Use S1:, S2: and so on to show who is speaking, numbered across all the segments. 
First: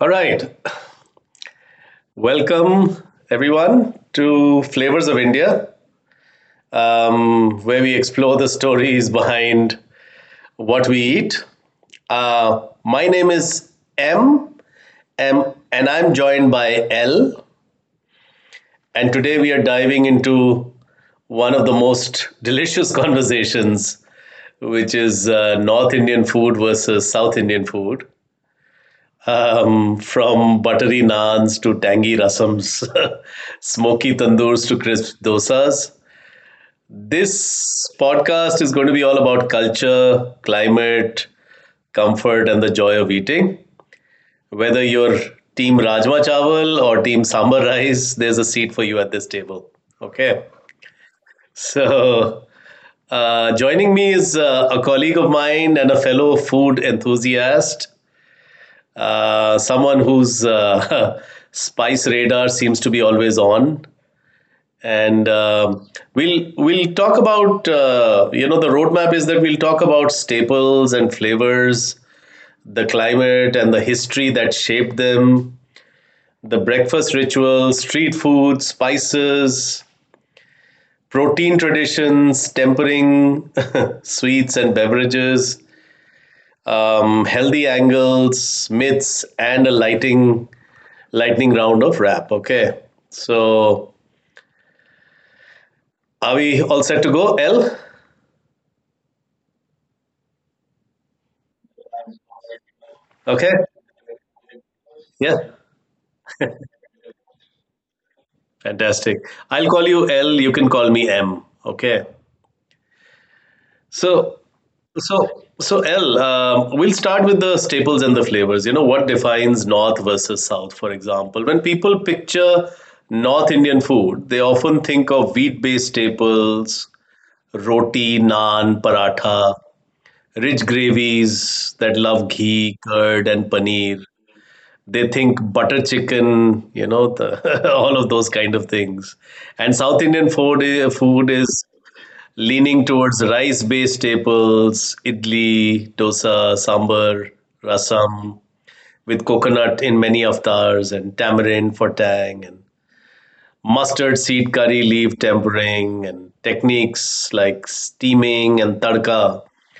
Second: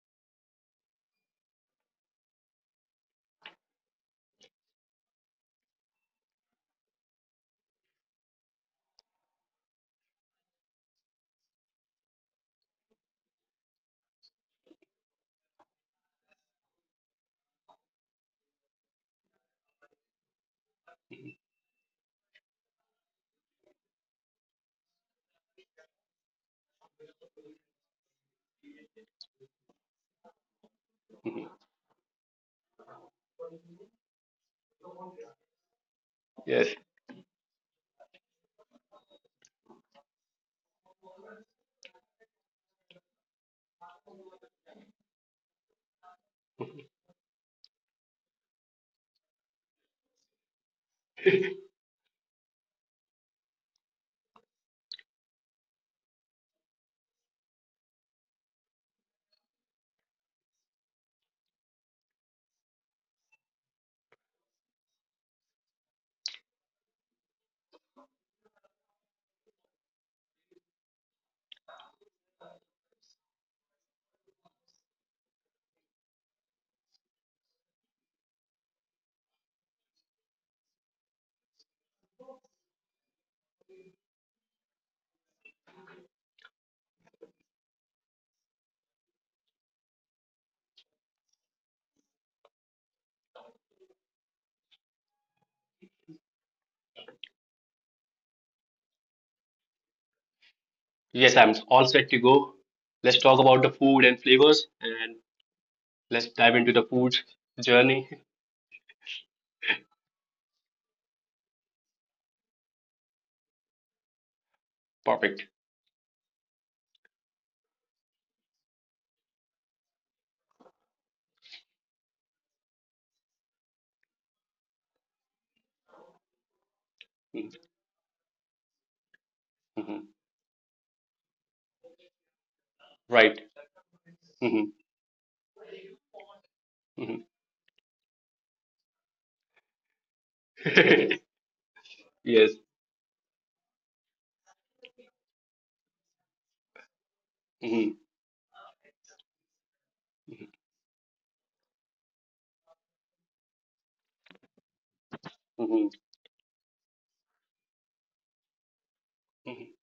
S1: All right. Welcome, everyone, to Flavors of India, where we explore the stories behind what we eat. My name is M, M, and I'm joined by L. And today we are diving into one of the most delicious conversations, which is North Indian food versus South Indian food. From buttery
S2: Mhm.
S1: naans to tangy rasams, smoky tandoors to crisp dosas,
S2: Yes.
S1: this podcast is going to be all about culture, climate, comfort, and the joy of eating. Whether you're team Rajma Chawal or team Sambar Rice, there's a seat for you at this table. Okay. So, Joining me is a colleague of mine and a fellow food enthusiast, someone whose spice radar seems to be always on. And we'll talk about you know, the roadmap is that we'll talk about staples and flavors, the climate and the history that shaped them, the breakfast rituals, street food, spices, protein traditions, tempering, sweets and beverages, healthy angles, myths, and a lightning round of rap. Okay, so are we all set to go, L?
S2: Yes, I'm all set to go. Let's talk
S1: Okay.
S2: about the food and flavors and
S1: Yeah.
S2: let's dive into the food journey.
S1: Fantastic. I'll call you L. You can call me M. Okay. So, so,
S2: Perfect.
S1: so L. We'll start with the staples and the flavors. You know what defines North versus South, for example. When people picture North Indian food, they often think of wheat-based staples,
S2: Mhm.
S1: roti, naan, paratha,
S2: Mhm.
S1: rich gravies that love ghee, curd,
S2: Right.
S1: and paneer.
S2: Mhm.
S1: They think butter chicken, you know,
S2: Mhm.
S1: the, all of those kind of things. And South Indian food is
S2: Yes.
S1: leaning towards rice-based staples, idli, dosa, sambar,
S2: Mhm.
S1: rasam, with coconut in many
S2: Mhm.
S1: avatars, and tamarind for tang, and mustard seed curry leaf
S2: Mhm.
S1: tempering, and techniques like steaming and tadka,
S2: Mhm.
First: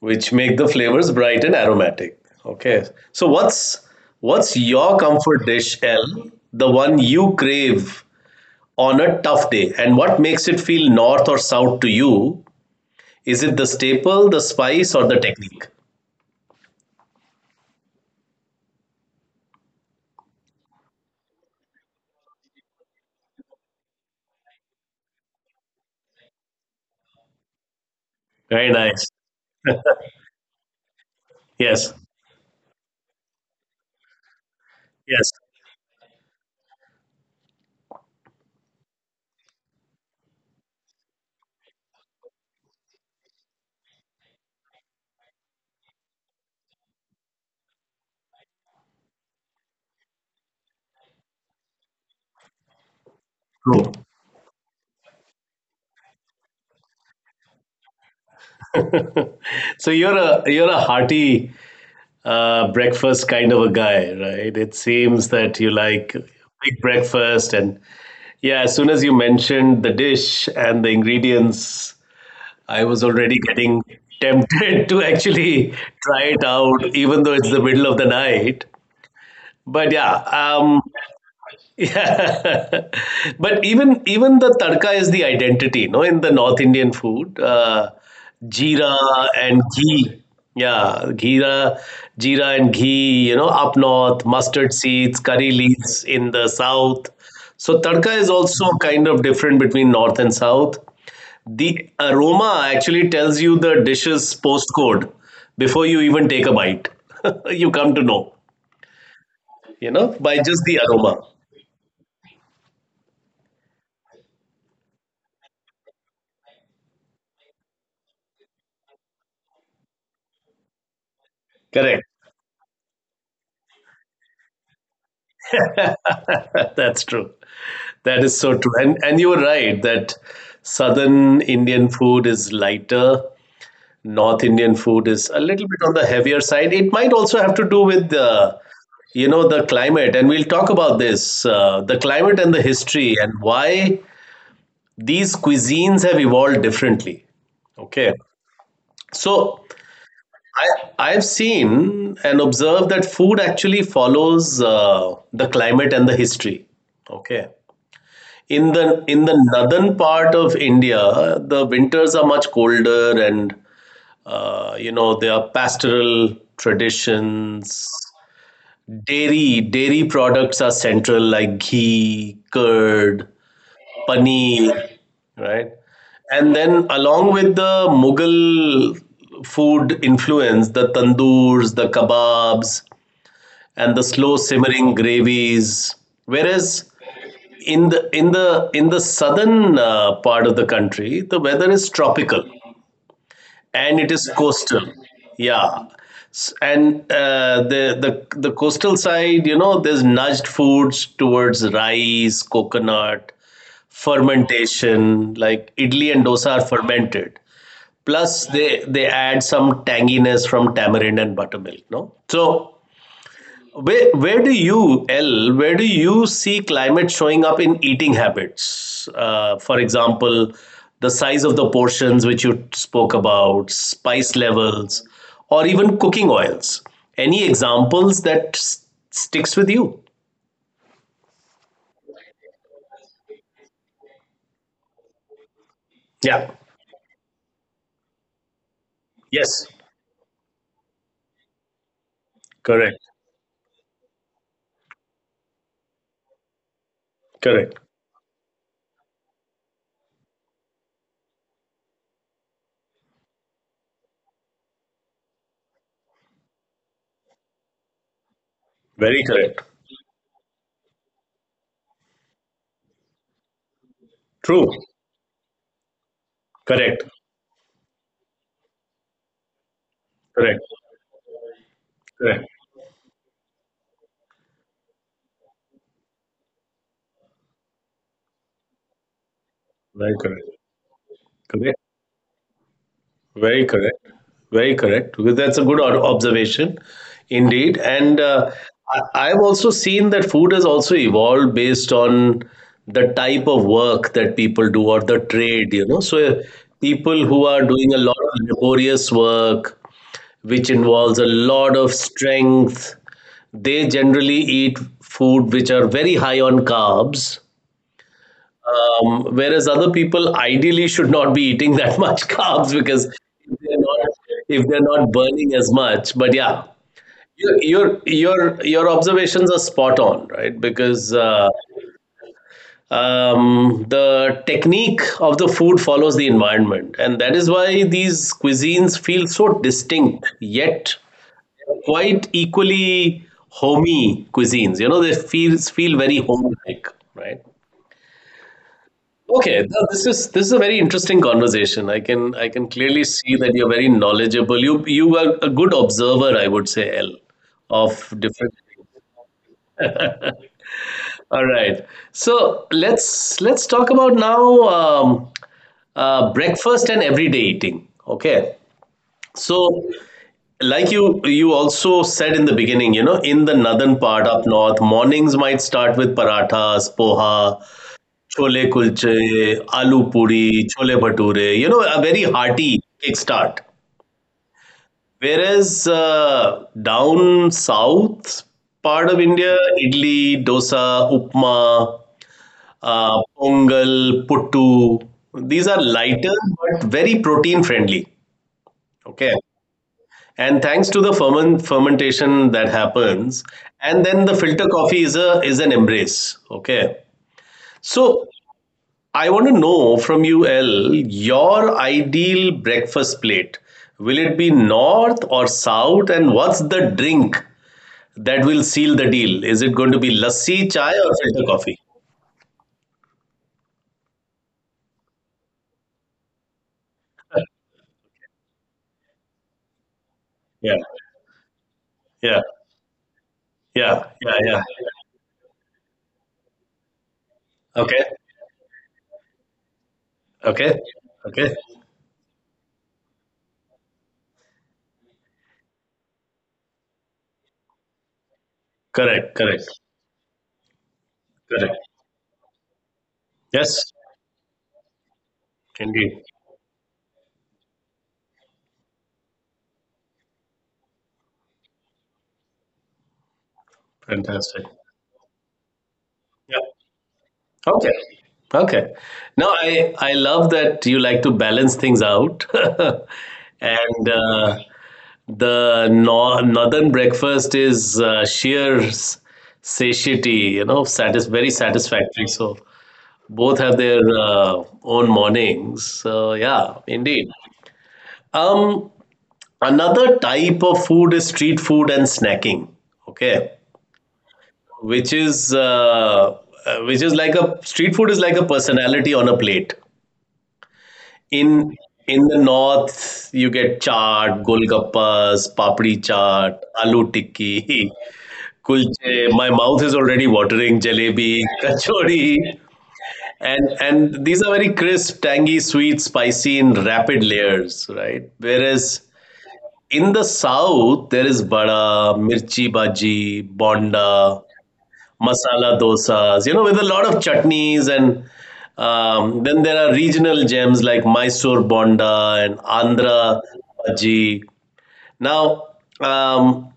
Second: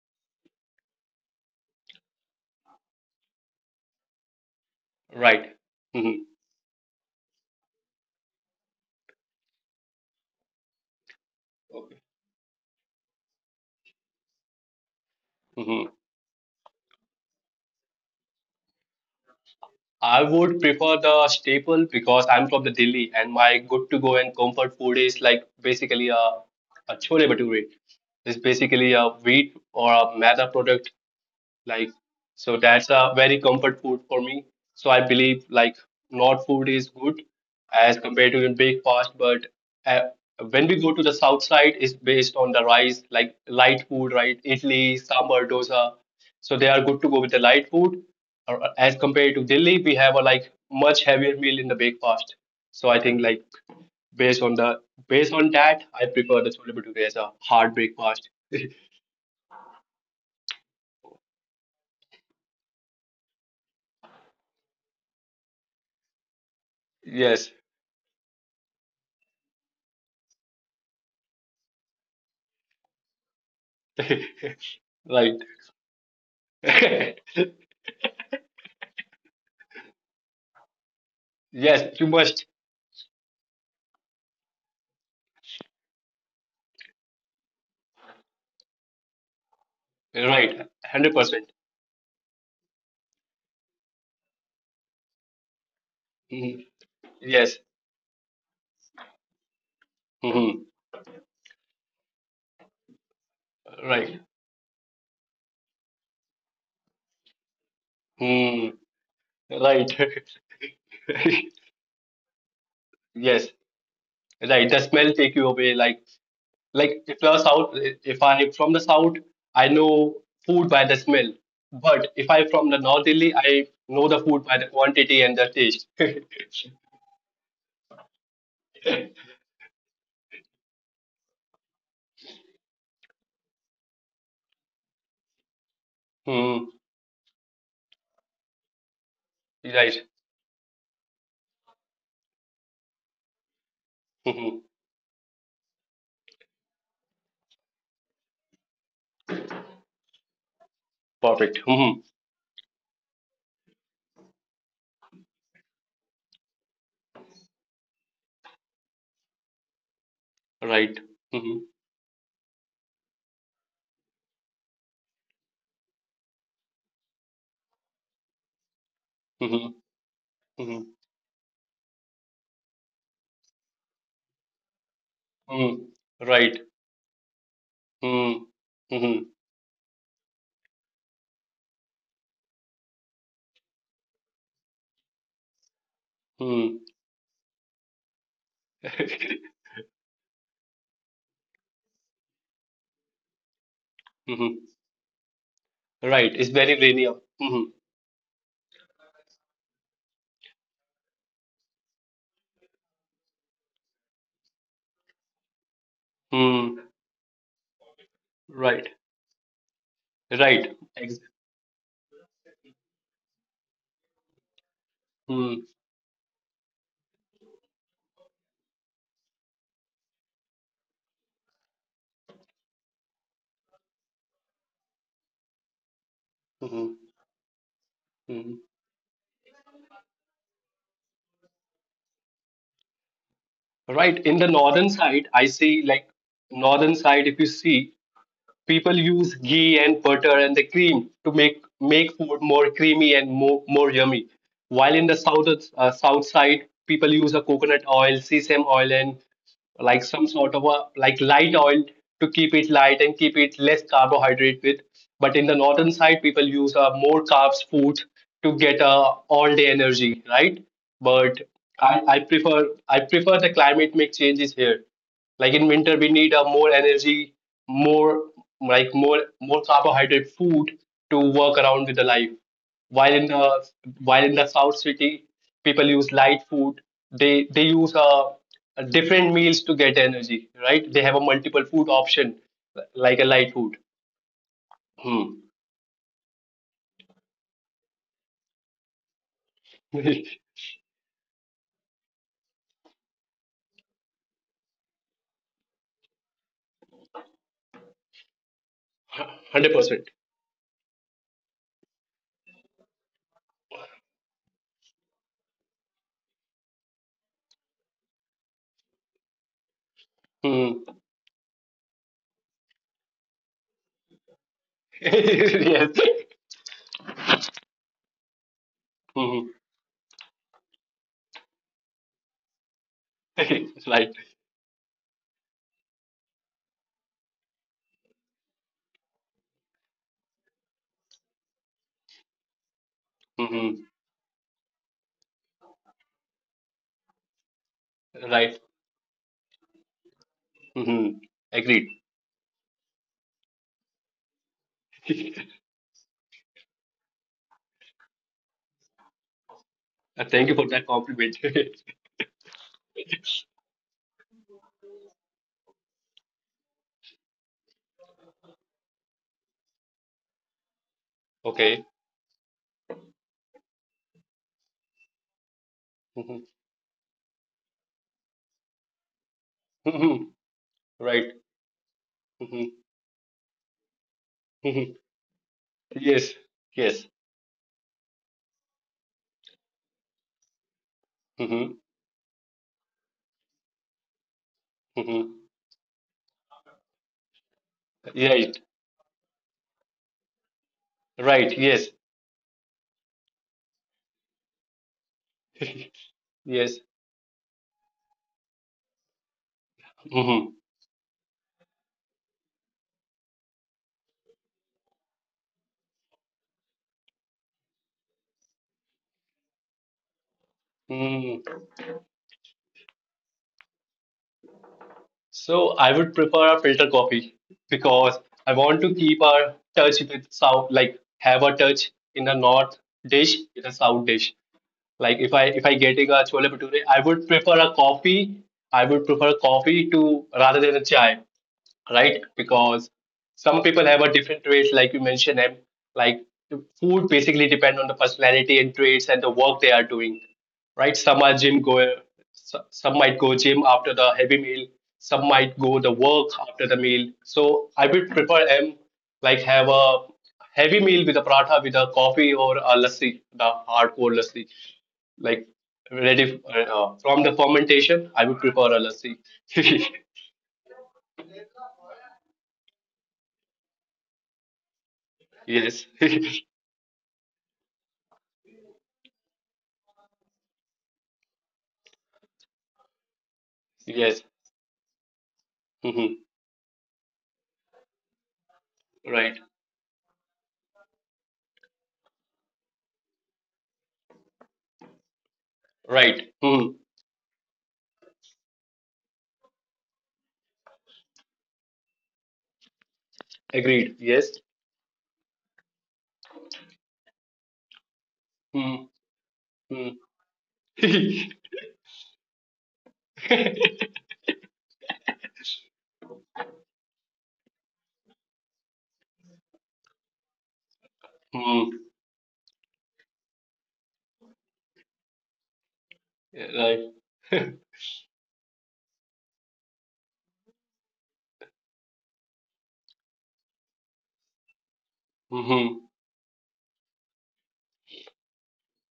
S1: which make the flavors bright and aromatic. Okay. So what's your comfort
S2: Right.
S1: dish, L?
S2: Mhm.
S1: The one you crave on a tough day, and what makes it feel north or south to you? Is it the staple, the spice, or the technique?
S2: Mhm. I would prefer the staple because I'm from the Delhi and my good to go and comfort food is like basically a chole bhature. It's
S1: Very
S2: basically
S1: nice.
S2: a wheat or a maida product like,
S1: Yes.
S2: so that's a very comfort food for me, so I
S1: Yes.
S2: believe like north food is good as compared to in breakfast, but uh, when we go to the south side, it's based on the rice, like light food, right? Idli, sambar, dosa, so they are good to go with the light food. Or as compared to Delhi we have a like much heavier meal in the breakfast, so I think like
S1: True.
S2: based on the based on that I prefer the chole bhature as a hard breakfast.
S1: So you're a hearty breakfast kind of a guy, right? It seems that you like big
S2: Yes.
S1: breakfast, and yeah, as soon as you mentioned the dish and the ingredients, I was already getting tempted to actually try it
S2: Right.
S1: out, even though it's the middle of the night. But yeah,
S2: Yes, you must.
S1: yeah. But even the tadka is the identity, no, in the North Indian food. Jeera and
S2: Right.
S1: ghee.
S2: 100%.
S1: Yeah, ghee, jeera and ghee, you know, up north, mustard seeds, curry
S2: Mhm.
S1: leaves in the
S2: Yes.
S1: south. So tadka is also kind of different
S2: hmm
S1: between north and south. The aroma actually
S2: Right.
S1: tells you the dish's postcode before you even take a bite.
S2: hmm,
S1: You come to know,
S2: Right.
S1: you know, by just the aroma.
S2: Yes. Right. The smell take you away. Like if you're south, if I from the south, I know food by the smell. But if I from the north
S1: Correct.
S2: Delhi, I know the food by the quantity and the taste.
S1: That's true. That is so true. And you were right that southern Indian food is lighter, North Indian food is
S2: hmm
S1: a little bit on the heavier side. It might also have to do with the,
S2: Right.
S1: you know, the climate, and we'll talk about this, the climate and the
S2: hmm
S1: history and why these cuisines have evolved differently. Okay. So
S2: Perfect.
S1: I've seen and observed that food actually follows the climate and the history. Okay. In
S2: Right.
S1: the
S2: hmm
S1: northern part of India, the winters are much colder, and you know, there are pastoral traditions.
S2: hmm hmm
S1: Dairy products are central, like ghee, curd,
S2: hmm Right.
S1: paneer, right?
S2: hmm
S1: And then along
S2: hmm
S1: with the Mughal food influence, the tandoors, the kebabs, and the slow
S2: hmm
S1: simmering gravies. Whereas in the in the southern part of the country, the weather is tropical and it
S2: Right,
S1: is
S2: it's very Benny.
S1: coastal.
S2: Mm-hmm.
S1: Yeah, and the the coastal side, you know, there's nudged foods towards rice, coconut,
S2: Mm,
S1: fermentation, like idli and dosa are
S2: right,
S1: fermented, plus
S2: right.
S1: they
S2: Ex-
S1: they add some tanginess from tamarind and buttermilk, no? So
S2: mm,
S1: where do you, L, where do you see climate showing up in eating habits, for example, the size of the portions, which you spoke about, spice
S2: mm,
S1: levels, or even cooking
S2: mm.
S1: oils? Any examples that sticks with you?
S2: Right, in the northern side, I see like northern side, if you see,
S1: Yeah.
S2: people use ghee and butter and the cream to make
S1: Yes.
S2: make food more creamy and more yummy. While in the
S1: Correct.
S2: south, south side, people use a coconut oil, sesame oil, and
S1: Correct.
S2: like some sort of a like light oil to keep it light and keep it less carbohydrate with. But in the northern side, people use a more carbs food to get a all day energy, right? But
S1: Very correct.
S2: I prefer the climate make changes here, like in
S1: True.
S2: winter we need a more energy,
S1: Correct.
S2: more like more carbohydrate food to work
S1: Correct.
S2: around with the life, while in
S1: Correct.
S2: the while in the south city people use light food, they use different meals to get energy, right? They have a
S1: Very
S2: multiple food
S1: correct.
S2: option like a
S1: Correct.
S2: light food.
S1: Very
S2: hmm.
S1: correct. Very correct. Because that's a good observation, indeed. And I, I've also seen that food has also evolved based on the type of work that people do or the trade. You know, so people who are doing a lot
S2: 100%.
S1: of laborious work, which involves a lot of strength, they generally eat food which are very high on carbs.
S2: hmm.
S1: Whereas other people ideally should not be eating that much carbs, because they're
S2: Yes.
S1: not, if they're not burning as much. But yeah,
S2: hmm
S1: your your observations are spot on, right? Because
S2: right.
S1: the technique of the food follows the environment, and that is why these cuisines feel so distinct yet
S2: hmm
S1: quite equally homey cuisines. You know, they feel very
S2: right.
S1: home-like, right?
S2: hmm
S1: Okay,
S2: Agreed.
S1: this is a very interesting conversation. I can clearly see that you're very knowledgeable. You are a good observer, I would say, L, of
S2: Thank you for
S1: different.
S2: that compliment.
S1: All right, so let's talk about now um, breakfast and everyday eating. Okay, so
S2: Okay.
S1: like you also said in the beginning, you know, in the northern part
S2: Mhm.
S1: up north, mornings might start with parathas, poha,
S2: Mhm.
S1: chole
S2: Right.
S1: kulche, aloo
S2: Mhm.
S1: puri, chole bhature, you know, a very
S2: Mhm.
S1: hearty kickstart.
S2: Yes. Yes.
S1: Whereas down south part of India,
S2: Mhm.
S1: idli, dosa, upma,
S2: Mhm.
S1: pongal, puttu, these are lighter
S2: Right.
S1: but very protein friendly. Okay.
S2: Right. Yes.
S1: And thanks to the fermentation that happens, and then the
S2: Yes.
S1: filter coffee is a is an embrace. Okay. So
S2: Mhm.
S1: I want to know from you, L, your ideal breakfast plate. Will it be north or south? And what's the drink that will seal the deal?
S2: Mhm.
S1: Is it going to be lassi, chai, or filter coffee?
S2: So I would prefer a filter coffee because I want to keep a touch with south, like have a touch in the north
S1: Yeah,
S2: dish in the south dish.
S1: yeah,
S2: Like if I getting
S1: yeah,
S2: a chole
S1: yeah, yeah.
S2: bhature, I would prefer a coffee. I would prefer coffee
S1: Okay,
S2: to rather than a chai, right?
S1: okay,
S2: Because some
S1: okay.
S2: people have a different traits, like you mentioned, and like food basically depend on the personality and traits and the work they are doing, right? Some are
S1: Correct,
S2: gym
S1: correct,
S2: goer, s- some might go gym after
S1: correct.
S2: the heavy meal, some might go the
S1: Yes,
S2: work after the meal. So I would
S1: indeed.
S2: prefer them like have a heavy meal with a paratha with a coffee or a lassi, the hardcore lassi, like ready
S1: Fantastic.
S2: from the fermentation. I would
S1: Yeah.
S2: prefer a lassi.
S1: Okay. Okay. No, I love that you like to balance things out.
S2: Yes.
S1: And the nor northern breakfast is sheer s- satiety, you know, satis very
S2: Yes.
S1: satisfactory. So both have their
S2: Mhm.
S1: own mornings. So yeah,
S2: Right.
S1: indeed. Um, Another type of food is street food and snacking. Okay,
S2: Right. Mhm.
S1: which is uh, which is like, a street food is like a personality on a plate. In
S2: Agreed. Yes.
S1: the north, you get chaat, golgappas, papdi chaat,
S2: Mhm.
S1: aloo
S2: Mhm.
S1: tikki, kulche. My mouth is already watering. Jalebi, kachori, and these are very crisp, tangy, sweet, spicy in rapid layers, right? Whereas
S2: Mhm.
S1: in the south, there is vada, mirchi bhaji, bonda,
S2: Right.
S1: masala dosas, you know, with a lot of chutneys, and then there are regional gems like Mysore Bonda and Andhra
S2: Mhm.
S1: Bhaji. Now, um,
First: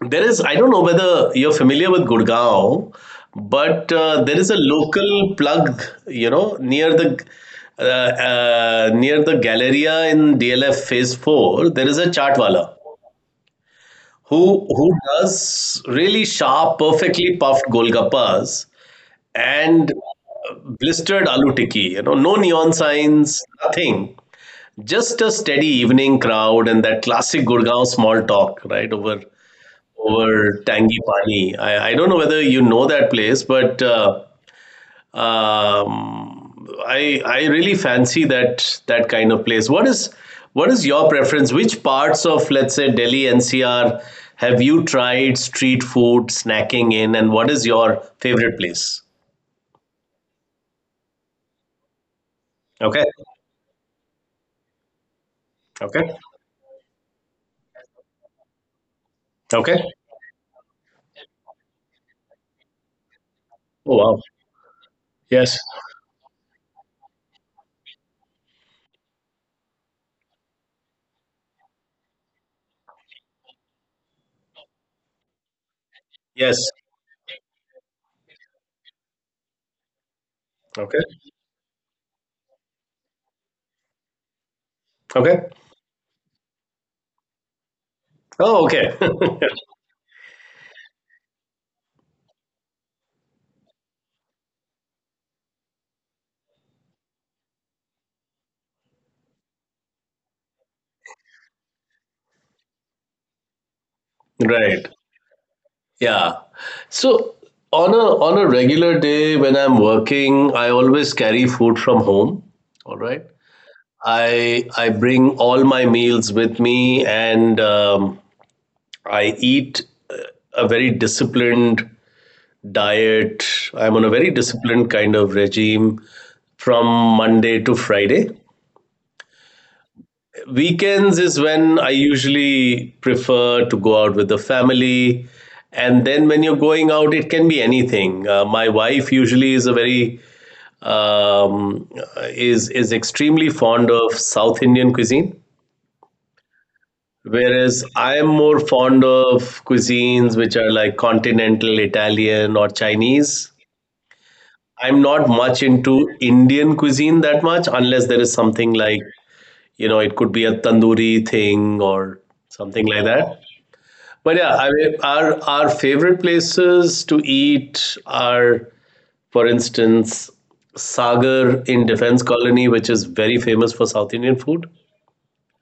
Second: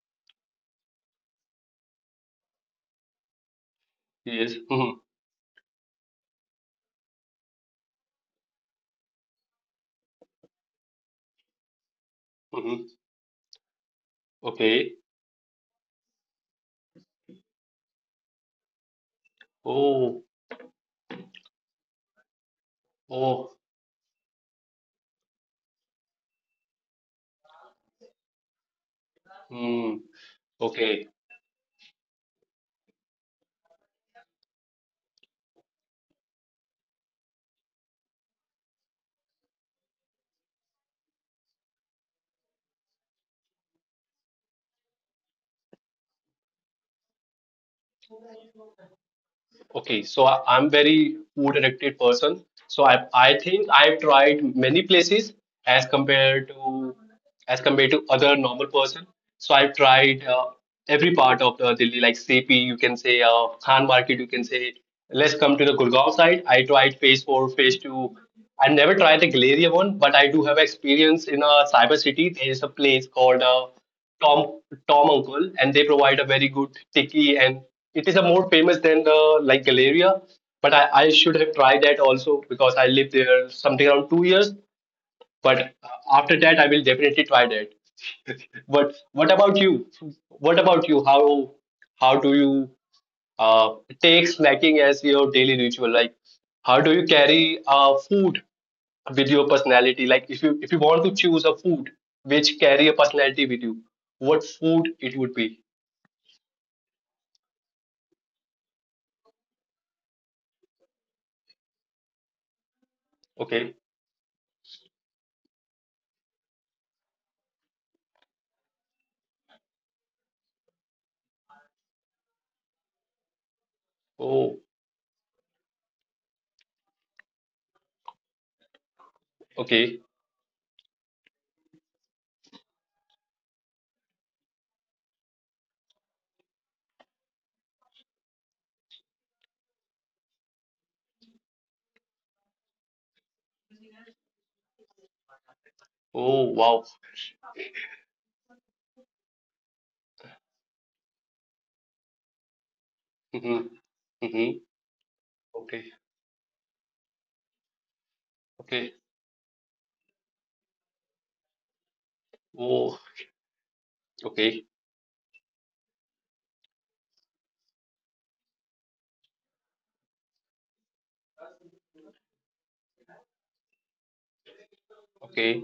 S1: there is, I don't know whether you're familiar with Gurgaon, but there is
S2: Yes.
S1: a
S2: Mhm.
S1: local plug, you know, uh, near the Galleria in DLF Phase 4, there is a Chaatwala
S2: Mhm.
S1: who
S2: Okay.
S1: does really sharp, perfectly puffed golgappas and
S2: Oh.
S1: blistered aloo tikki. You know, no neon signs,
S2: Oh.
S1: nothing. Just a steady evening crowd and that classic Gurgaon small talk, right? Over
S2: Mhm.
S1: over tangi
S2: Okay.
S1: pani. I don't know whether you know that place, but I really fancy that that kind of place. What is your preference? Which parts of, let's say, Delhi NCR have you tried street food snacking in, and what is your favorite place?
S2: Okay, so I- I'm very food addicted person. So I
S1: Okay,
S2: I think I've tried many places as
S1: okay.
S2: compared to other normal person. So I've
S1: Okay.
S2: tried every part of the Delhi, like CP, you can say, Khan
S1: Oh
S2: Market,
S1: wow.
S2: you can say. Let's come
S1: Yes.
S2: to the Gurgaon side. I tried phase four, phase two. I never tried the Galleria one, but I do have experience in a cyber city. There is a place called Tom Tom Uncle, and they provide a very
S1: Yes.
S2: good tikki and it is a more famous than the like Galeria. But I,
S1: Okay.
S2: I should have tried that also because I lived there something around 2 years.
S1: Okay.
S2: But after that, I will definitely try that.
S1: Oh, okay.
S2: But what about you? How how do you uh, take snacking as your daily ritual? Like how do you carry food with your personality, like if you want to choose a food which carry a personality with you, what
S1: Right.
S2: food it would be?
S1: Yeah. So on a regular day when I'm working, I always carry food from home. All right.
S2: Okay.
S1: I bring all my meals with me, and I eat uh, a very disciplined diet. I'm on a very
S2: Oh.
S1: disciplined kind of regime from Monday to Friday.
S2: Okay.
S1: Weekends is when I usually prefer to go out with the family. And then when you're going out, it can be anything. My wife usually is a very um, is extremely fond of South Indian cuisine,
S2: Oh wow.
S1: whereas I am more fond of cuisines which are like continental Italian or Chinese.
S2: Mm-hmm. Mm-hmm.
S1: I'm not much
S2: Okay.
S1: into Indian cuisine that much, unless there is something
S2: Okay.
S1: like, you know, it could be a tandoori thing or something
S2: Oh.
S1: like that. But yeah,
S2: Okay.
S1: I mean, our favorite places to eat are, for instance, Sagar in Defense Colony, which is very famous for South Indian food.
S2: Okay.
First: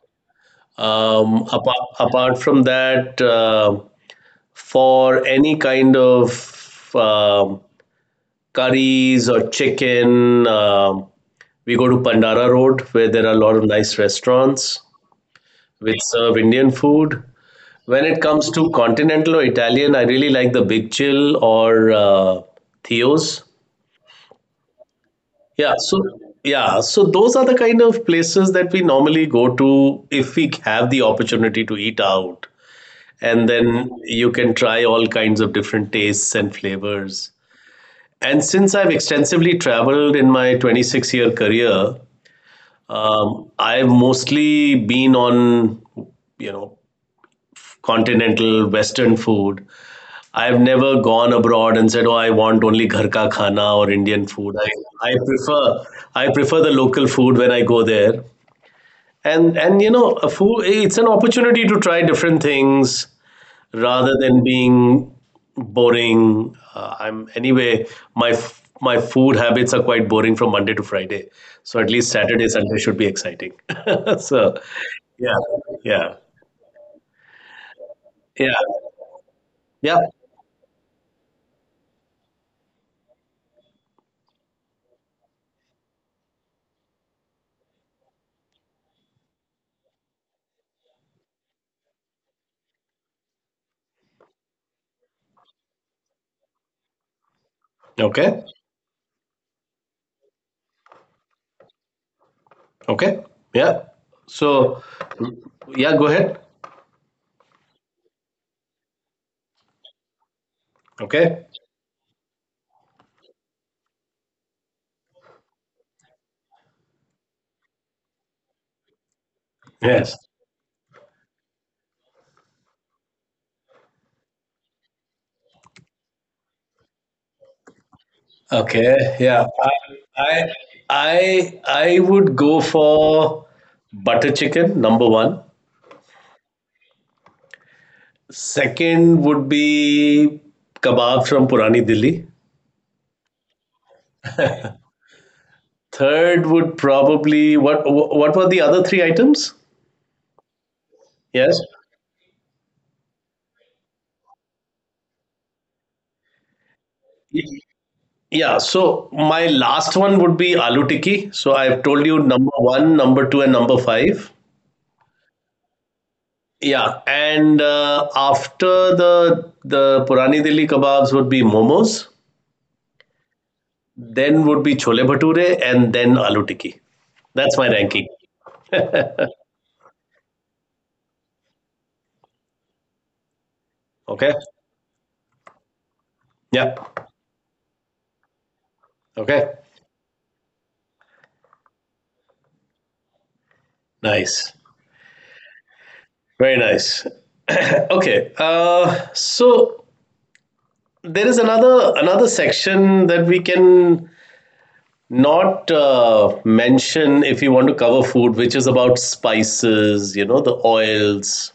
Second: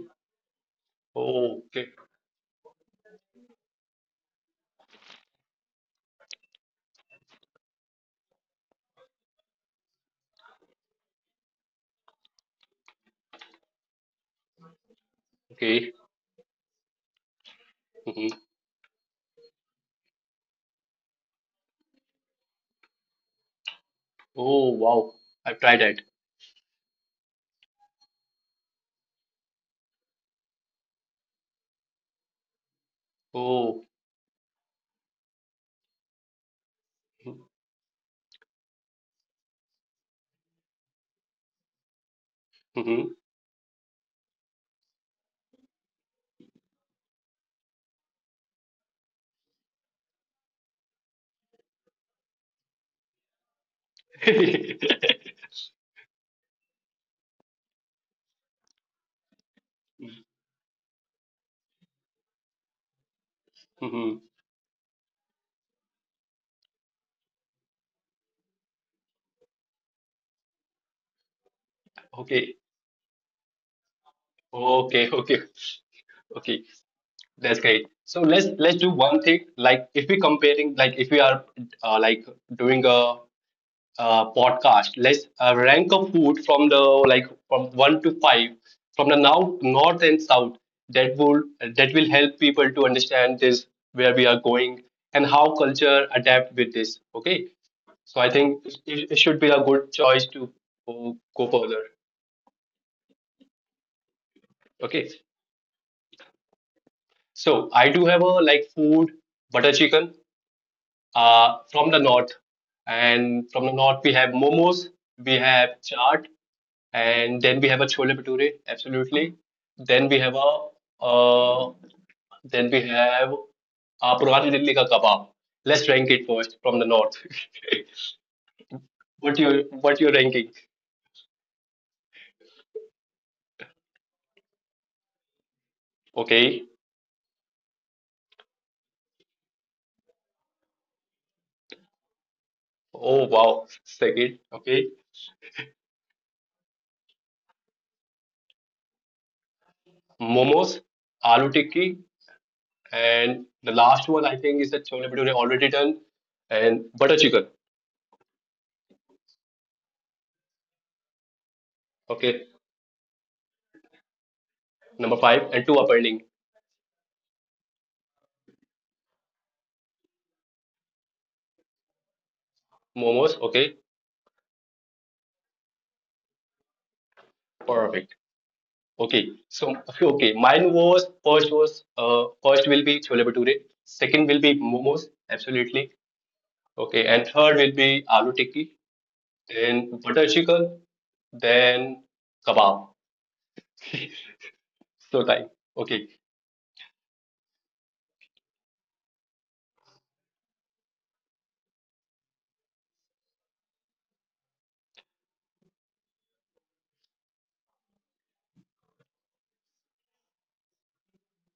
S2: Oh. Okay.
S1: Apart from that, for any kind of curries or chicken, we go to Pandara Road, where there are a lot of nice restaurants
S2: Okay.
S1: which serve Indian food. When it
S2: Mm-hmm.
S1: comes to continental or Italian, I really like the Big Chill or Theo's.
S2: Oh wow. I've
S1: Yeah,
S2: tried that.
S1: so those are the kind of places that we normally go to if we have the opportunity to eat out. And
S2: Oh.
S1: then you can try all kinds of different tastes and flavors.
S2: Mm-hmm.
S1: And since I've extensively traveled in my 26-year career, I've mostly been on, you know, continental Western food. I've never gone abroad and said, "Oh, I want only ghar ka khana or Indian food." I prefer the local food when I go there. A food it's an opportunity to try different things rather
S2: Mm-hmm.
S1: than being boring. I'm anyway my food habits are quite boring from Monday to Friday. So at least Saturday,
S2: Okay.
S1: Sunday should be exciting. so
S2: okay
S1: yeah,
S2: okay
S1: yeah,
S2: okay That's great. So
S1: yeah,
S2: let's do one thing. Like
S1: yeah.
S2: if we comparing, like if we are like doing a podcast, let's rank a food from the like from one to five, from the now north and south. That will that will help people to understand this, where we are going and how culture adapt with this. Okay. So I
S1: Okay.
S2: think it, it should be a good choice to go further.
S1: Okay. Yeah. So,
S2: Okay.
S1: mm, yeah, go ahead.
S2: So I do have a like food, butter chicken
S1: Okay.
S2: from the north. And from the north, we have momos, we have chaat, and then we have a chole bhature. Absolutely. Then
S1: Yes.
S2: we have a uh, then we have a Purani Delhi ka kebab. Let's rank it first from the north.
S1: Okay.
S2: what
S1: Yeah.
S2: you
S1: I
S2: what you ranking?
S1: I I would go for butter chicken number one.
S2: Okay.
S1: Second would be kebab from Purani Delhi.
S2: Oh wow. Second. Okay.
S1: Third would probably what were the other three items?
S2: Momos, aloo
S1: Yes.
S2: tikki, and the last one I think is the chole bhature already done and butter chicken.
S1: Yeah, so my last one would be aloo tikki. So I've told you
S2: Okay.
S1: number one, number two, and number five.
S2: Number five and two are pending.
S1: Yeah, and After the Purani Delhi kebabs would be momos,
S2: Momos, okay.
S1: then would be chole bhature, and then aloo tikki. That's my ranking.
S2: Perfect. Okay, so okay, mine was first will be chole bhature, second
S1: Okay.
S2: will be momos, absolutely. Okay,
S1: Yep.
S2: and third will be aloo tikki,
S1: Okay.
S2: then butter chicken, then kebab.
S1: Nice.
S2: So time. Okay.
S1: Very nice. Okay. So there is another section that we can not mention if you want to cover food, which is about spices. You know, the oils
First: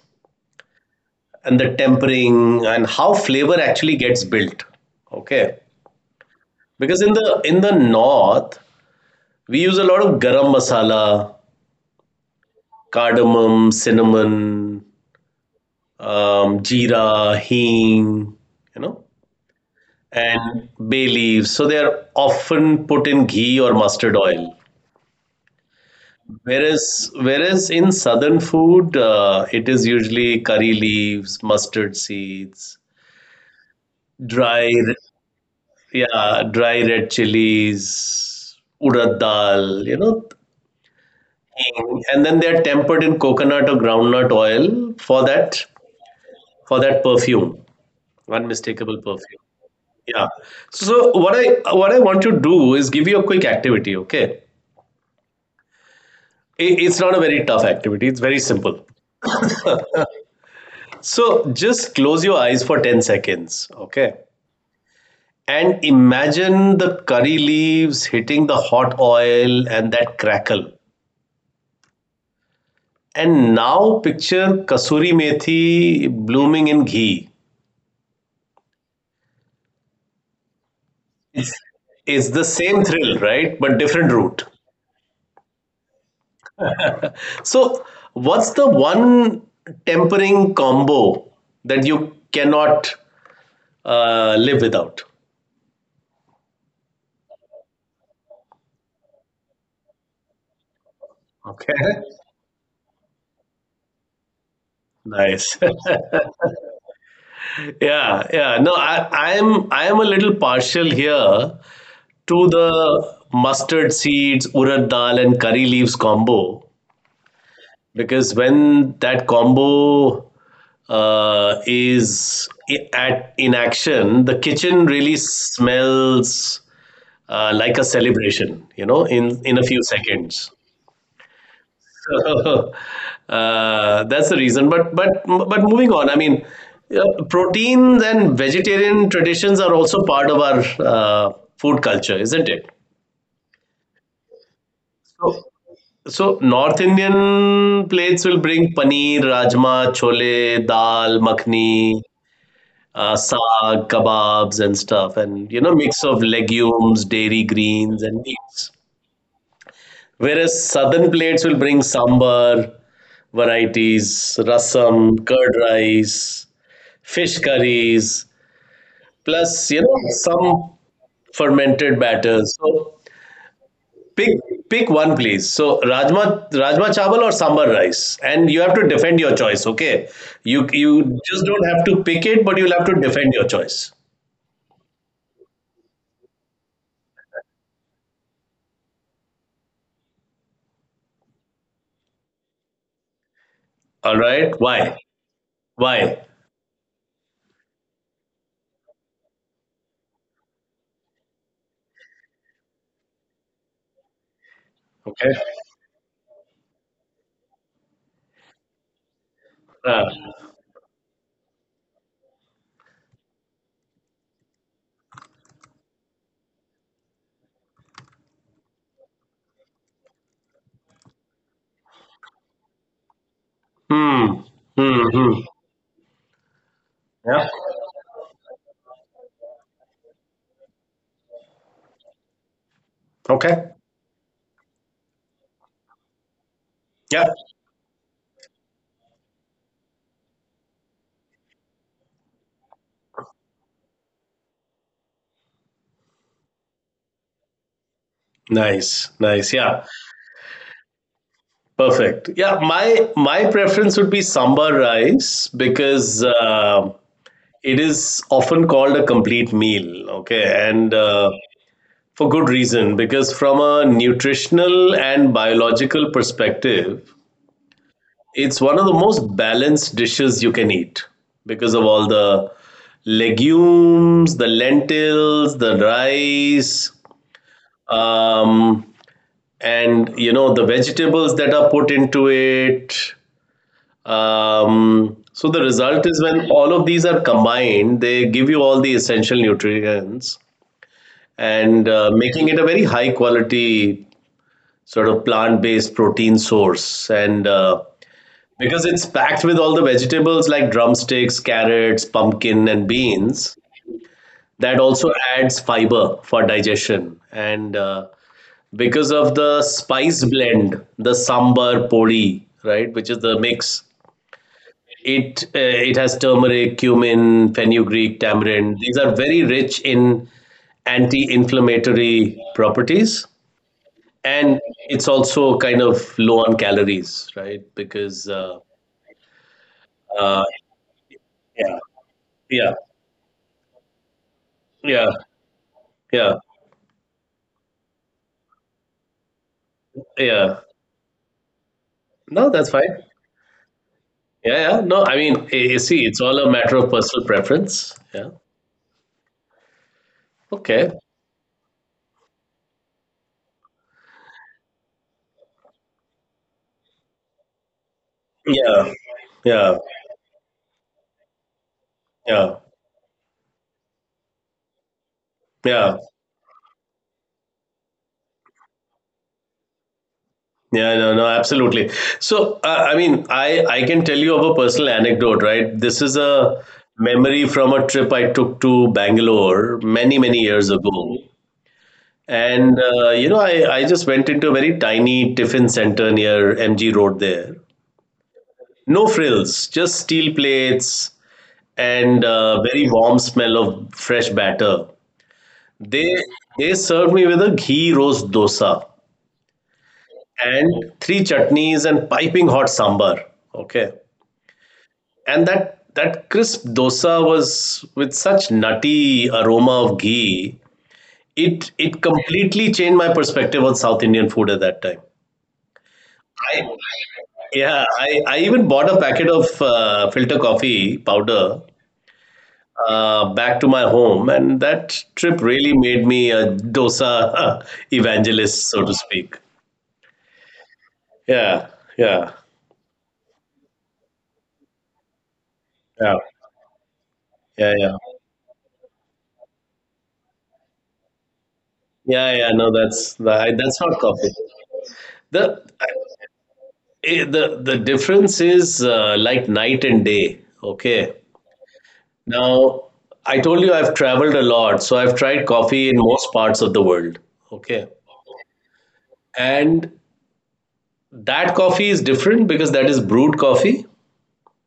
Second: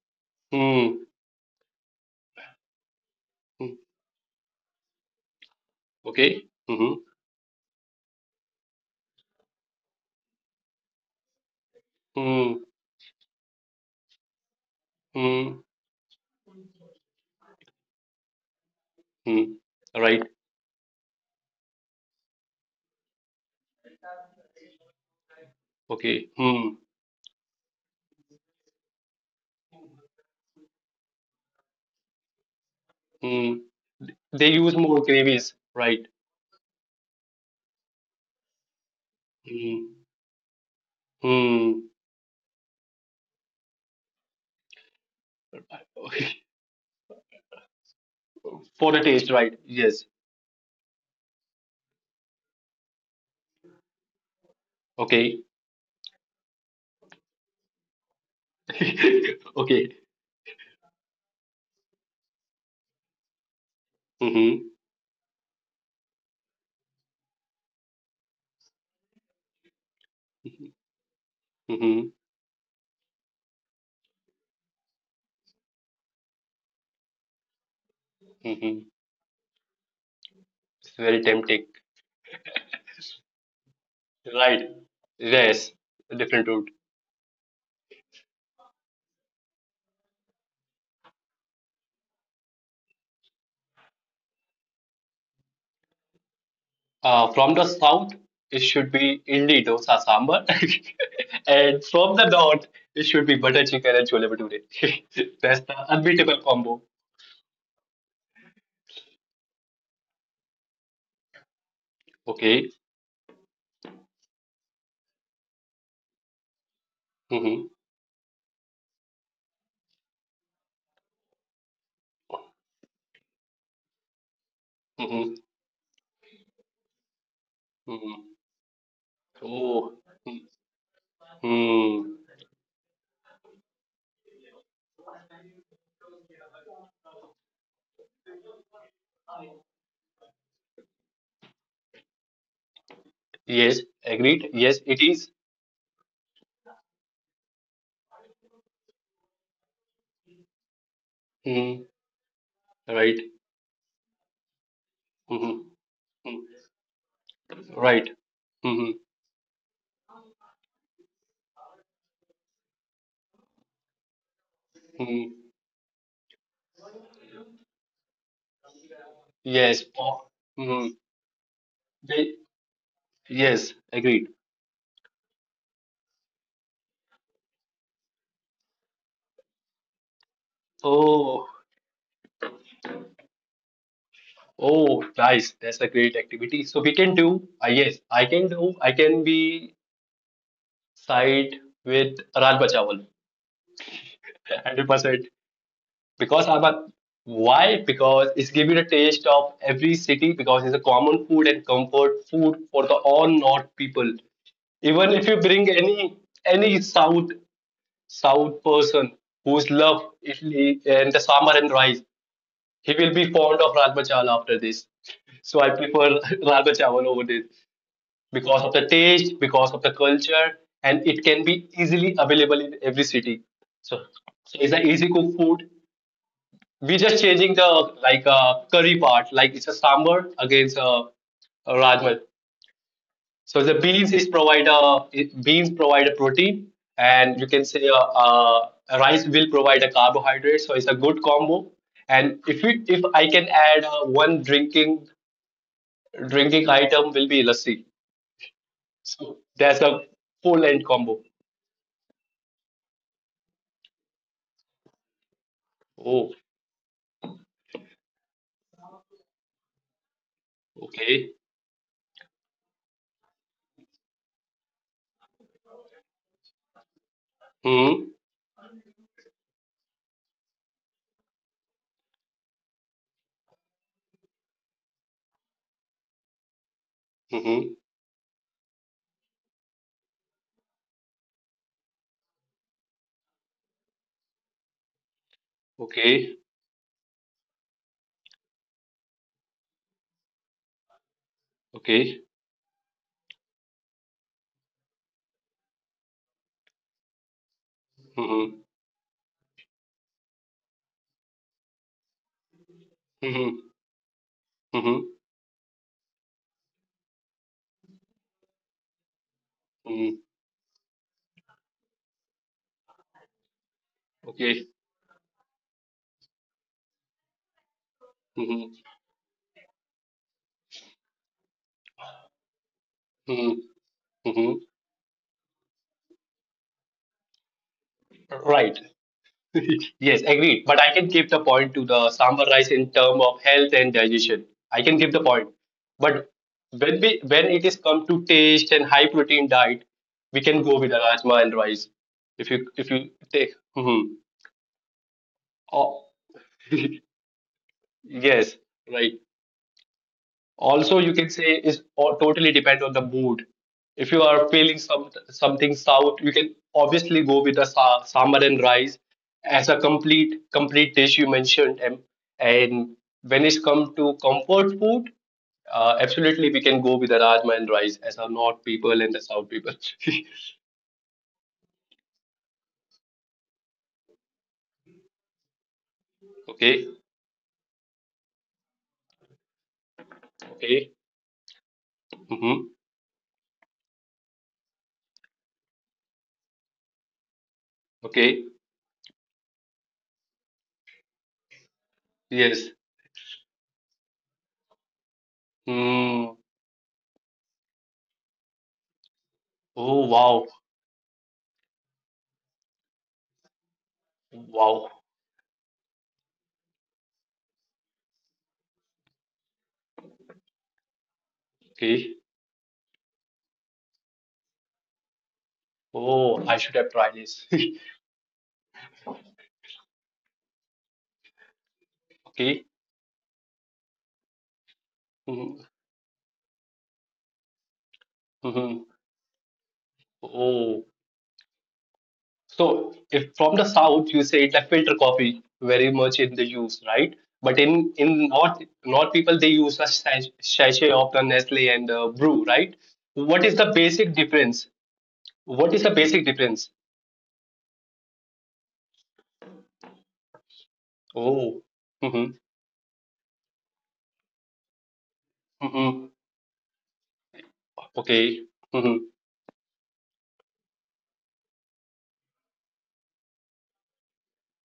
S2: Hmm.
S1: and the tempering and how flavor
S2: hmm,
S1: actually gets built. Okay,
S2: Okay.
S1: because
S2: Mm-hmm.
S1: in the north we use a lot of garam masala,
S2: Hmm.
S1: cardamom, cinnamon,
S2: Hmm.
S1: jeera, hing, you know,
S2: Hmm. Right.
S1: and bay leaves, so they are often put in ghee or mustard oil.
S2: Okay. Hmm.
S1: Whereas whereas in southern food it is usually curry leaves, mustard seeds,
S2: Hmm. They
S1: dry
S2: use more gravies, right?
S1: yeah, dry red chilies, urad dal,
S2: Hmm.
S1: you know,
S2: Hmm.
S1: thing. And then they're tempered in coconut or groundnut oil for that, perfume,
S2: For
S1: unmistakable
S2: the taste,
S1: perfume.
S2: right? Yes.
S1: Yeah. So what I want to do is give you a quick activity. Okay,
S2: Okay.
S1: it's not a very tough activity. It's very simple.
S2: Okay.
S1: So just close your eyes for 10 seconds. Okay.
S2: Mm-hmm.
S1: And imagine the curry leaves hitting the hot oil and that crackle.
S2: Mm-hmm.
S1: And now picture kasuri methi blooming in ghee.
S2: Mm-hmm. It's very tempting.
S1: It's the same thrill, right? But different route.
S2: Right. Yes. Different route.
S1: So, what's the one tempering combo that you cannot live without?
S2: From the south, it should be idli, dosa, sambar, and
S1: Okay.
S2: from the north, it should be butter chicken and chole bhature.
S1: Nice.
S2: That's the unbeatable combo.
S1: Yeah, yeah. No, I am a little partial here to
S2: Okay.
S1: the mustard seeds, urad dal, and curry leaves combo,
S2: Mm-hmm.
S1: because when that combo at in action, the kitchen really
S2: Mm-hmm.
S1: smells like a
S2: Mm-hmm.
S1: celebration. You know, in a few
S2: Oh.
S1: seconds.
S2: Mm.
S1: So that's the reason. But moving on. I mean, proteins and vegetarian traditions are also part of our uh, food culture, isn't it?
S2: Yes. Agreed. Yes, it is.
S1: So North Indian plates will bring paneer, rajma, chole, dal, makhni,
S2: Mm. Right.
S1: saag, kebabs, and stuff, and you know,
S2: Mm-hmm.
S1: mix of
S2: Mm-hmm.
S1: legumes, dairy greens, and
S2: Right.
S1: meats.
S2: Mm-hmm.
S1: Whereas southern plates will bring sambar varieties, rasam,
S2: Mm-hmm.
S1: curd rice, fish curries, plus, you
S2: Yes.
S1: know,
S2: Oh,
S1: some
S2: mhm.
S1: fermented
S2: They,
S1: batters. So
S2: yes,
S1: Pick
S2: agreed.
S1: pick one, please. So rajma chawal or sambar rice, and you have to defend your choice. Okay, you just
S2: Oh,
S1: don't have to pick it, but you'll have to defend your choice.
S2: oh, nice. That's a great activity. So we can do, yes, I can do, I can be side with Raj Bachawal.
S1: All right? Why?
S2: 100%.
S1: Why?
S2: Because I'm a, why? Because it's giving a taste of every city because it's a common food and comfort food for the all North people. Even if
S1: Okay.
S2: you bring any south south person who's love
S1: Uh,
S2: italy and the sambar and rice, he will be fond of Rajma Chawal after this. So I prefer Rajma Chawal over this because of the taste, because of the culture, and it can be easily available in every city. So,
S1: hmm.
S2: so it's an
S1: Hmm.
S2: easy cook
S1: Hmm.
S2: food. We're just
S1: Yeah.
S2: changing the like curry part, like it's a sambar against a Rajma.
S1: Okay.
S2: So the beans is provide a beans provide a protein,
S1: Yeah.
S2: and you can say a rice will provide a carbohydrate. So it's a good combo. And if I can add one drinking item will be lassi.
S1: Nice.
S2: So
S1: Nice.
S2: that's
S1: Yeah.
S2: a full end combo.
S1: Perfect. Yeah. My preference would be sambar rice, because
S2: Oh,
S1: it is often called a complete meal. Okay, and
S2: okay.
S1: for good reason, because from a nutritional and biological perspective,
S2: Hmm.
S1: it's one of the most balanced dishes you can eat because of all the legumes, the lentils, the rice,
S2: Hmm.
S1: um, and you know, the vegetables that are put into it. So the result is
S2: Okay.
S1: when all of these are combined, they give you all the essential nutrients, and
S2: Okay.
S1: making it a very high quality sort of plant-based protein source. And
S2: Hmm.
S1: because it's packed with all the vegetables, like drumsticks, carrots, pumpkin, and beans,
S2: Hmm.
S1: that
S2: Hmm.
S1: also adds fiber for digestion. And because of the spice
S2: Hmm.
S1: blend, the sambar podi, right, which is the mix,
S2: Okay.
S1: it uh, it has turmeric, cumin, fenugreek,
S2: Hmm.
S1: tamarind, these are very rich in anti-inflammatory properties.
S2: Hmm.
S1: And
S2: Hmm.
S1: it's also kind of low on calories, right? Because
S2: Right. Yes,
S1: uh,
S2: agreed. But I can give the point
S1: yeah,
S2: to the sambar rice
S1: yeah,
S2: in term of health and digestion. I can
S1: yeah,
S2: give the point. But
S1: yeah,
S2: when it is come to taste and high protein diet, we
S1: yeah.
S2: can go with the rajma and rice.
S1: No,
S2: If you
S1: that's
S2: if you
S1: fine.
S2: take, hmm
S1: Yeah, yeah. No, I mean, you see,
S2: oh,
S1: it's all a matter of personal preference. Yeah.
S2: yes, right.
S1: Okay.
S2: Also you can say is all, totally depend on the mood. If you are feeling some something south, you can obviously go with the sa- sambar and
S1: Yeah.
S2: rice as
S1: Yeah.
S2: a complete dish you mentioned, and,
S1: Yeah.
S2: and when it's come to comfort food,
S1: Yeah.
S2: absolutely we can go with the rajma and rice as our north people and the south people.
S1: Yeah, no, no, absolutely. So, I mean, I can tell you of a personal anecdote, right? This is a
S2: Okay.
S1: memory from a trip I took to Bangalore many, many years
S2: Okay.
S1: ago.
S2: Mm-hmm.
S1: And you know, I just went into a very tiny tiffin center near MG Road there.
S2: Okay.
S1: No frills, just steel plates and
S2: Yes.
S1: very warm smell of fresh batter. They
S2: Mm.
S1: they served me with a ghee roast dosa
S2: Oh wow.
S1: and three chutneys and piping hot sambar. Okay,
S2: Wow.
S1: and that crisp dosa was with such nutty aroma of ghee. It
S2: Okay.
S1: completely changed my perspective on South Indian food at that time.
S2: Oh, I
S1: I
S2: should have tried this.
S1: Yeah, I even bought a packet of filter coffee powder
S2: Okay.
S1: back to my home, and that trip
S2: Mm-hmm.
S1: really made me a dosa evangelist, so
S2: Mm-hmm.
S1: to speak.
S2: Oh,
S1: Yeah, yeah,
S2: so if from the south you say it's like filter coffee very
S1: yeah,
S2: much in the use, right? But
S1: yeah, yeah,
S2: in north north people they use a sach- sachet of the Nestle and the
S1: yeah,
S2: brew,
S1: yeah. No,
S2: right?
S1: that's
S2: What is the
S1: that's not
S2: basic
S1: coffee.
S2: difference?
S1: The
S2: What is the basic difference?
S1: eh, the difference is like night and day. Okay,
S2: Oh, mm-hmm,
S1: now I told you I've traveled a lot, so I've tried coffee in
S2: mm-hmm,
S1: most parts of the world. Okay.
S2: okay, mm-hmm,
S1: And that coffee is different because that is brewed coffee,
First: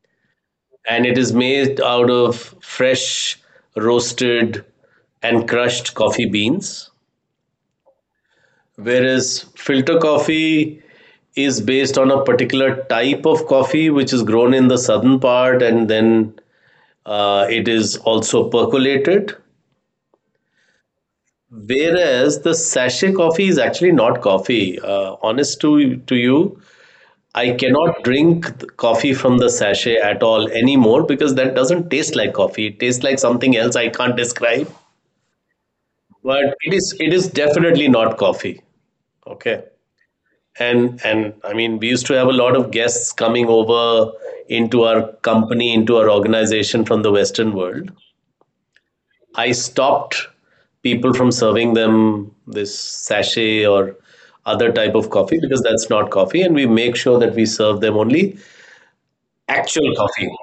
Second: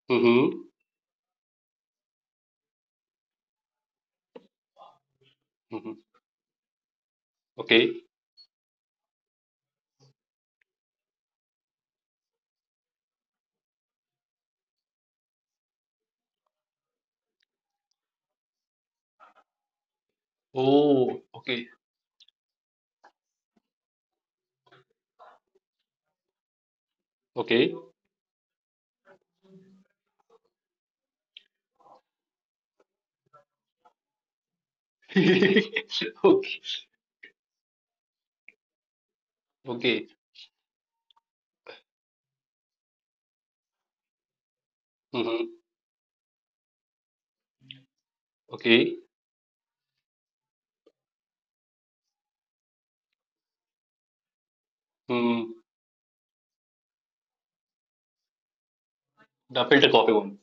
S2: mm-hmm,
S1: and it is made out of fresh, roasted, and crushed
S2: mm-hmm,
S1: coffee beans.
S2: okay.
S1: Whereas filter coffee is based on a particular type of coffee which is grown in the southern part, and then it is also percolated.
S2: Oh, okay,
S1: Whereas the sachet coffee is actually not coffee. Honest to you, I
S2: okay,
S1: cannot drink coffee from the sachet at all anymore, because that doesn't taste like coffee. It tastes like something else I can't describe.
S2: okay,
S1: But it is definitely not coffee. Okay.
S2: okay,
S1: And I mean, we used to have a lot of guests coming over into our
S2: mm-hmm,
S1: company, into our organization from the Western world.
S2: okay.
S1: I stopped people from serving them this sachet or other type of coffee,
S2: Mm,
S1: because that's not coffee, and we make sure that we serve them only
S2: the filter
S1: actual
S2: coffee
S1: coffee,
S2: one.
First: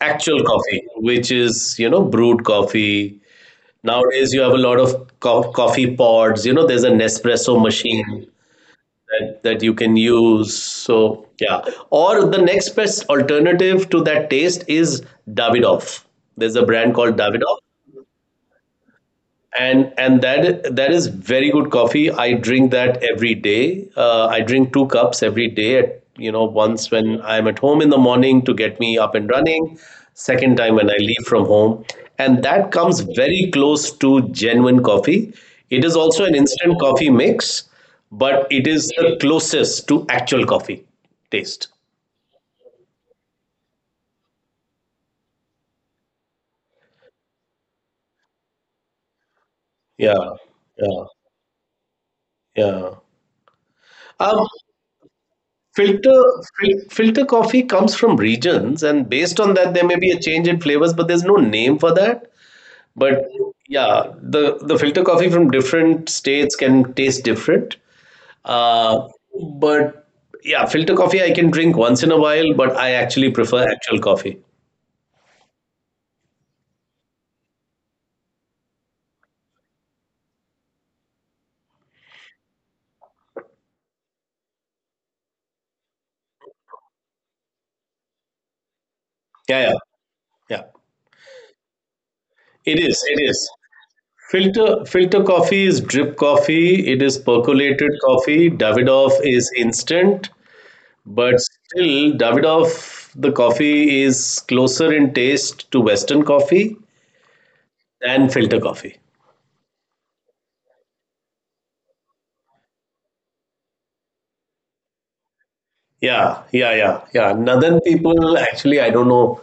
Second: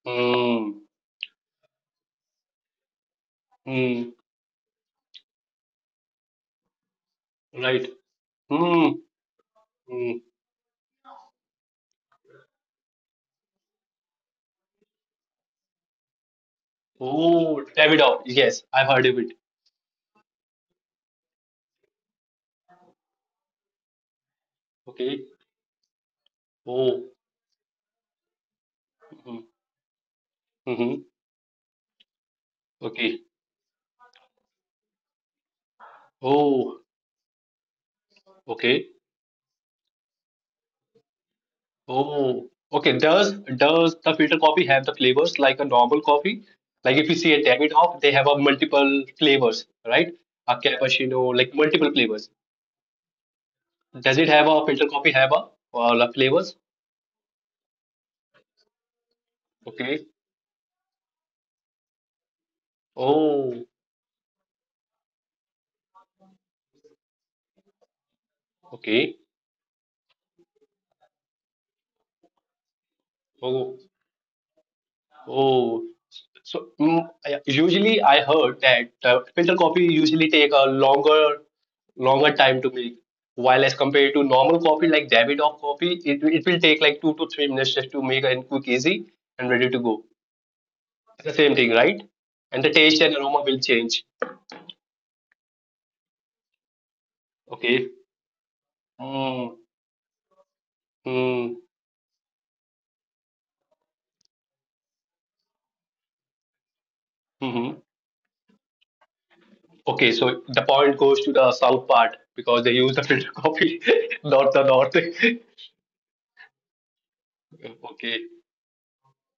S1: actual coffee,
S2: Mm,
S1: which is, you know, brewed coffee.
S2: mm.
S1: Nowadays you have a lot of coffee pods. You know, there's an Nespresso
S2: Right.
S1: machine
S2: Hmm.
S1: that you can
S2: hmm.
S1: use. So yeah, or the next best alternative to that taste is Davidoff. There's a brand called Davidoff,
S2: Oh, Davidoff. Yes, I've heard of it.
S1: and that is very good coffee. I drink that every day. I drink two cups
S2: Okay.
S1: every day. At, you know, once
S2: Oh.
S1: when I'm at home in the morning to get me up and running. Second time when I
S2: Mm-hmm.
S1: leave from home, and that comes
S2: Okay.
S1: very close to genuine coffee. It is also an instant
S2: Oh.
S1: coffee mix, but it
S2: Okay.
S1: is the closest to actual coffee taste.
S2: Oh. Okay. Does the filter coffee have the flavors like a normal coffee? Like if you see a Davidoff, they have a multiple flavors, right?
S1: Yeah,
S2: A
S1: yeah,
S2: cappuccino, like multiple flavors.
S1: yeah.
S2: Does it have
S1: Um,
S2: a filter coffee have a,
S1: Filter
S2: flavors?
S1: filter coffee comes from regions, and based on that, there may
S2: Okay.
S1: be a change in flavors, but there's no name for that. But
S2: Oh.
S1: yeah, the filter coffee from different states can taste different. Uh,
S2: Okay.
S1: but yeah, filter coffee I can drink once in a while, but I actually prefer
S2: Oh.
S1: actual coffee.
S2: Oh. So mm, I- usually I heard that filter coffee usually take a longer time to make, while as compared to normal coffee like Davidoff coffee, it will take like 2 to 3 minutes just to make and cook easy and
S1: Yeah,
S2: ready
S1: yeah,
S2: to go.
S1: yeah.
S2: It's the same thing, right? And the
S1: It
S2: taste
S1: is,
S2: and
S1: it
S2: aroma
S1: is.
S2: will change.
S1: Filter coffee is drip coffee. It is
S2: Okay.
S1: percolated coffee. Davidoff is
S2: Mm,
S1: instant. But
S2: mm,
S1: still, Davidoff, the coffee is closer in taste to Western coffee
S2: hmm
S1: than filter coffee.
S2: Okay, so the point goes to the south part because they use the filter coffee, not the north. Okay.
S1: Yeah, yeah, yeah, yeah. Northern people, actually, I don't know.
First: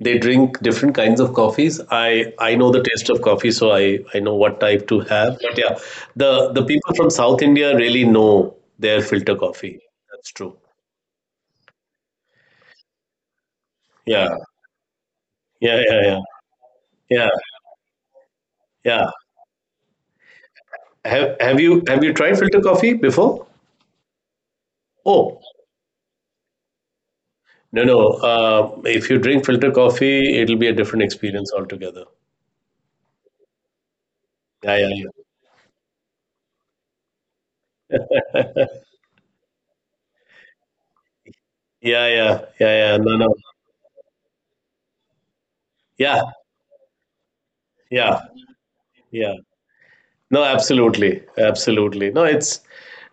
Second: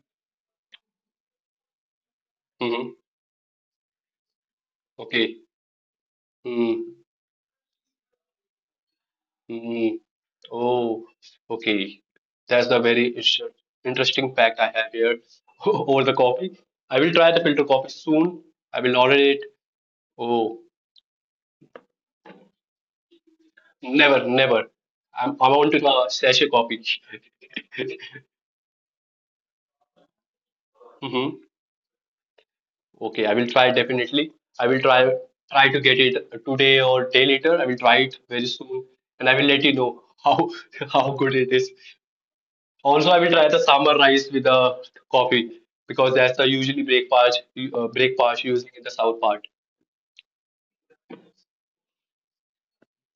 S1: They drink different kinds of coffees. I know the
S2: Mm-hmm.
S1: taste of coffee, so I know what type to have.
S2: Okay.
S1: But yeah, the people
S2: Mm-hmm.
S1: from South India really know their filter coffee.
S2: Mm-hmm.
S1: That's true.
S2: Oh, okay. That's the very ish- interesting
S1: Yeah,
S2: fact I have here
S1: yeah, yeah,
S2: over the
S1: yeah,
S2: coffee. I will
S1: yeah,
S2: try the filter coffee soon. I will
S1: yeah.
S2: order it. Oh,
S1: Have you tried filter coffee before?
S2: never, never. I'm,
S1: Oh,
S2: I'm on to the sachet coffee.
S1: no, no. If you drink filter coffee, it'll be a different
S2: Mm-hmm.
S1: experience altogether.
S2: Okay, I will try definitely. I will
S1: Yeah, yeah,
S2: try
S1: yeah,
S2: to get it today or day later. I will try it very soon, and I will let you know how how good it is.
S1: yeah.
S2: Also, I
S1: No,
S2: will
S1: no.
S2: try the sambar rice with the coffee because
S1: Yeah,
S2: that's the usually breakfast uh,
S1: yeah,
S2: breakfast using in the south
S1: yeah.
S2: part.
S1: No, absolutely, absolutely. No, it's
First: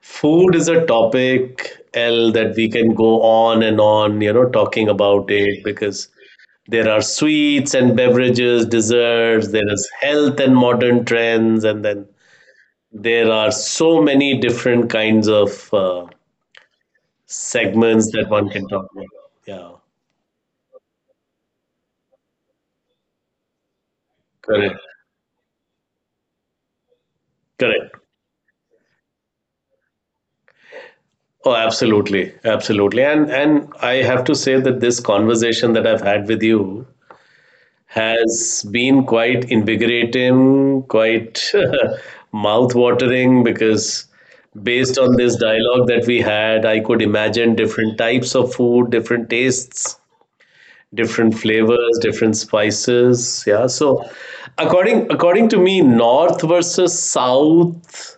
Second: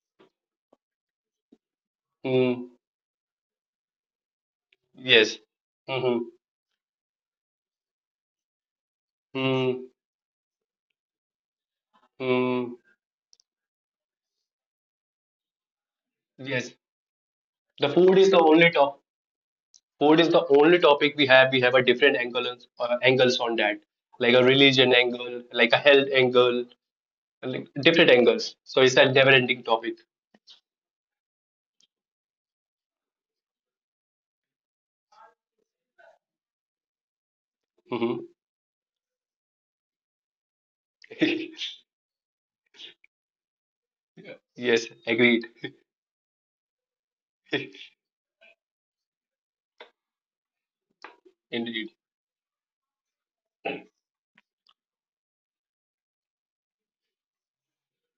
S1: food is a topic, L, that we
S2: Mm,
S1: can go on and on, you know, talking about
S2: yes.
S1: it, because
S2: Mm-hmm.
S1: there are sweets and beverages, desserts. There
S2: Mm,
S1: is health and modern trends, and then
S2: mm,
S1: there are so many different kinds of.
S2: yes. The
S1: Segments
S2: food
S1: that
S2: is the
S1: one can
S2: only
S1: talk
S2: top.
S1: about. Yeah,
S2: Food is the only topic we have. We have a different angle on- angles on that, like a
S1: correct,
S2: religion angle, like a health angle, like
S1: correct.
S2: different angles. So it's a never-ending topic.
S1: Oh, absolutely, absolutely. And I have to say that this conversation that I've had with you has been quite invigorating, quite
S2: Mm-hmm.
S1: mouth-watering, because
S2: Yes,
S1: based on this
S2: agreed.
S1: dialogue that we had, I could imagine different types of food, different tastes, different
S2: Indeed.
S1: flavors, different spices. Yeah. So according to me, north versus south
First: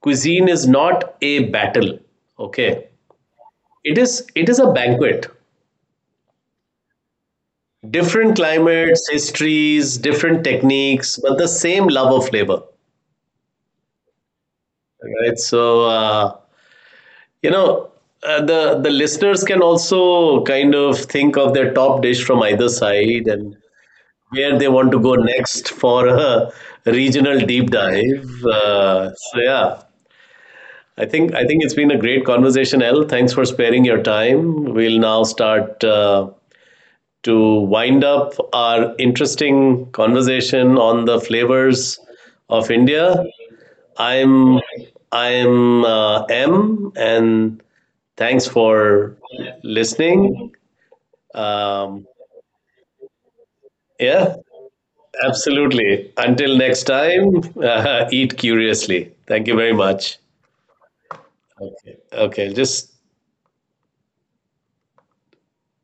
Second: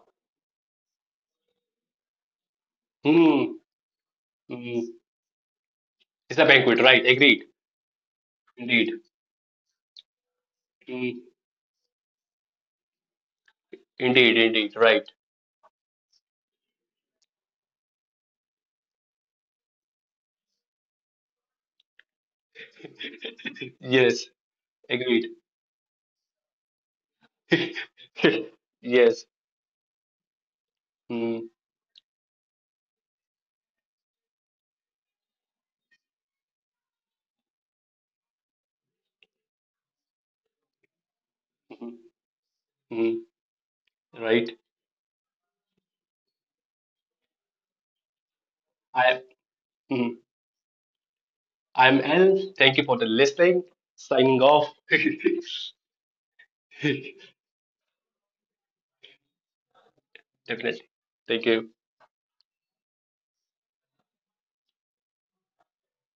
S1: cuisine is not a battle, okay,
S2: Hmm.
S1: it is a
S2: Hmm.
S1: banquet.
S2: It's a banquet, right? Agreed.
S1: Different
S2: Indeed.
S1: climates, histories, different techniques,
S2: Hmm.
S1: but the same love of flavor,
S2: Indeed, indeed, right.
S1: right? So uh, you know, the listeners can also kind of think of their top dish from either side and
S2: Yes,
S1: where they want to go
S2: agreed.
S1: next for a regional deep dive.
S2: Yes.
S1: So yeah, I
S2: Mm,
S1: think it's been a great conversation, El. Thanks for sparing your time. We'll now start to wind up our interesting conversation on the
S2: mm,
S1: flavors of
S2: mm,
S1: India.
S2: right.
S1: I'm I'm M, and thanks for
S2: I, mm,
S1: listening.
S2: I'm
S1: Um,
S2: Al. Thank you for the listening.
S1: yeah,
S2: Signing off.
S1: absolutely. Until next time, eat curiously. Thank you very much.
S2: Definitely. Thank you.
S1: Okay. Okay. Just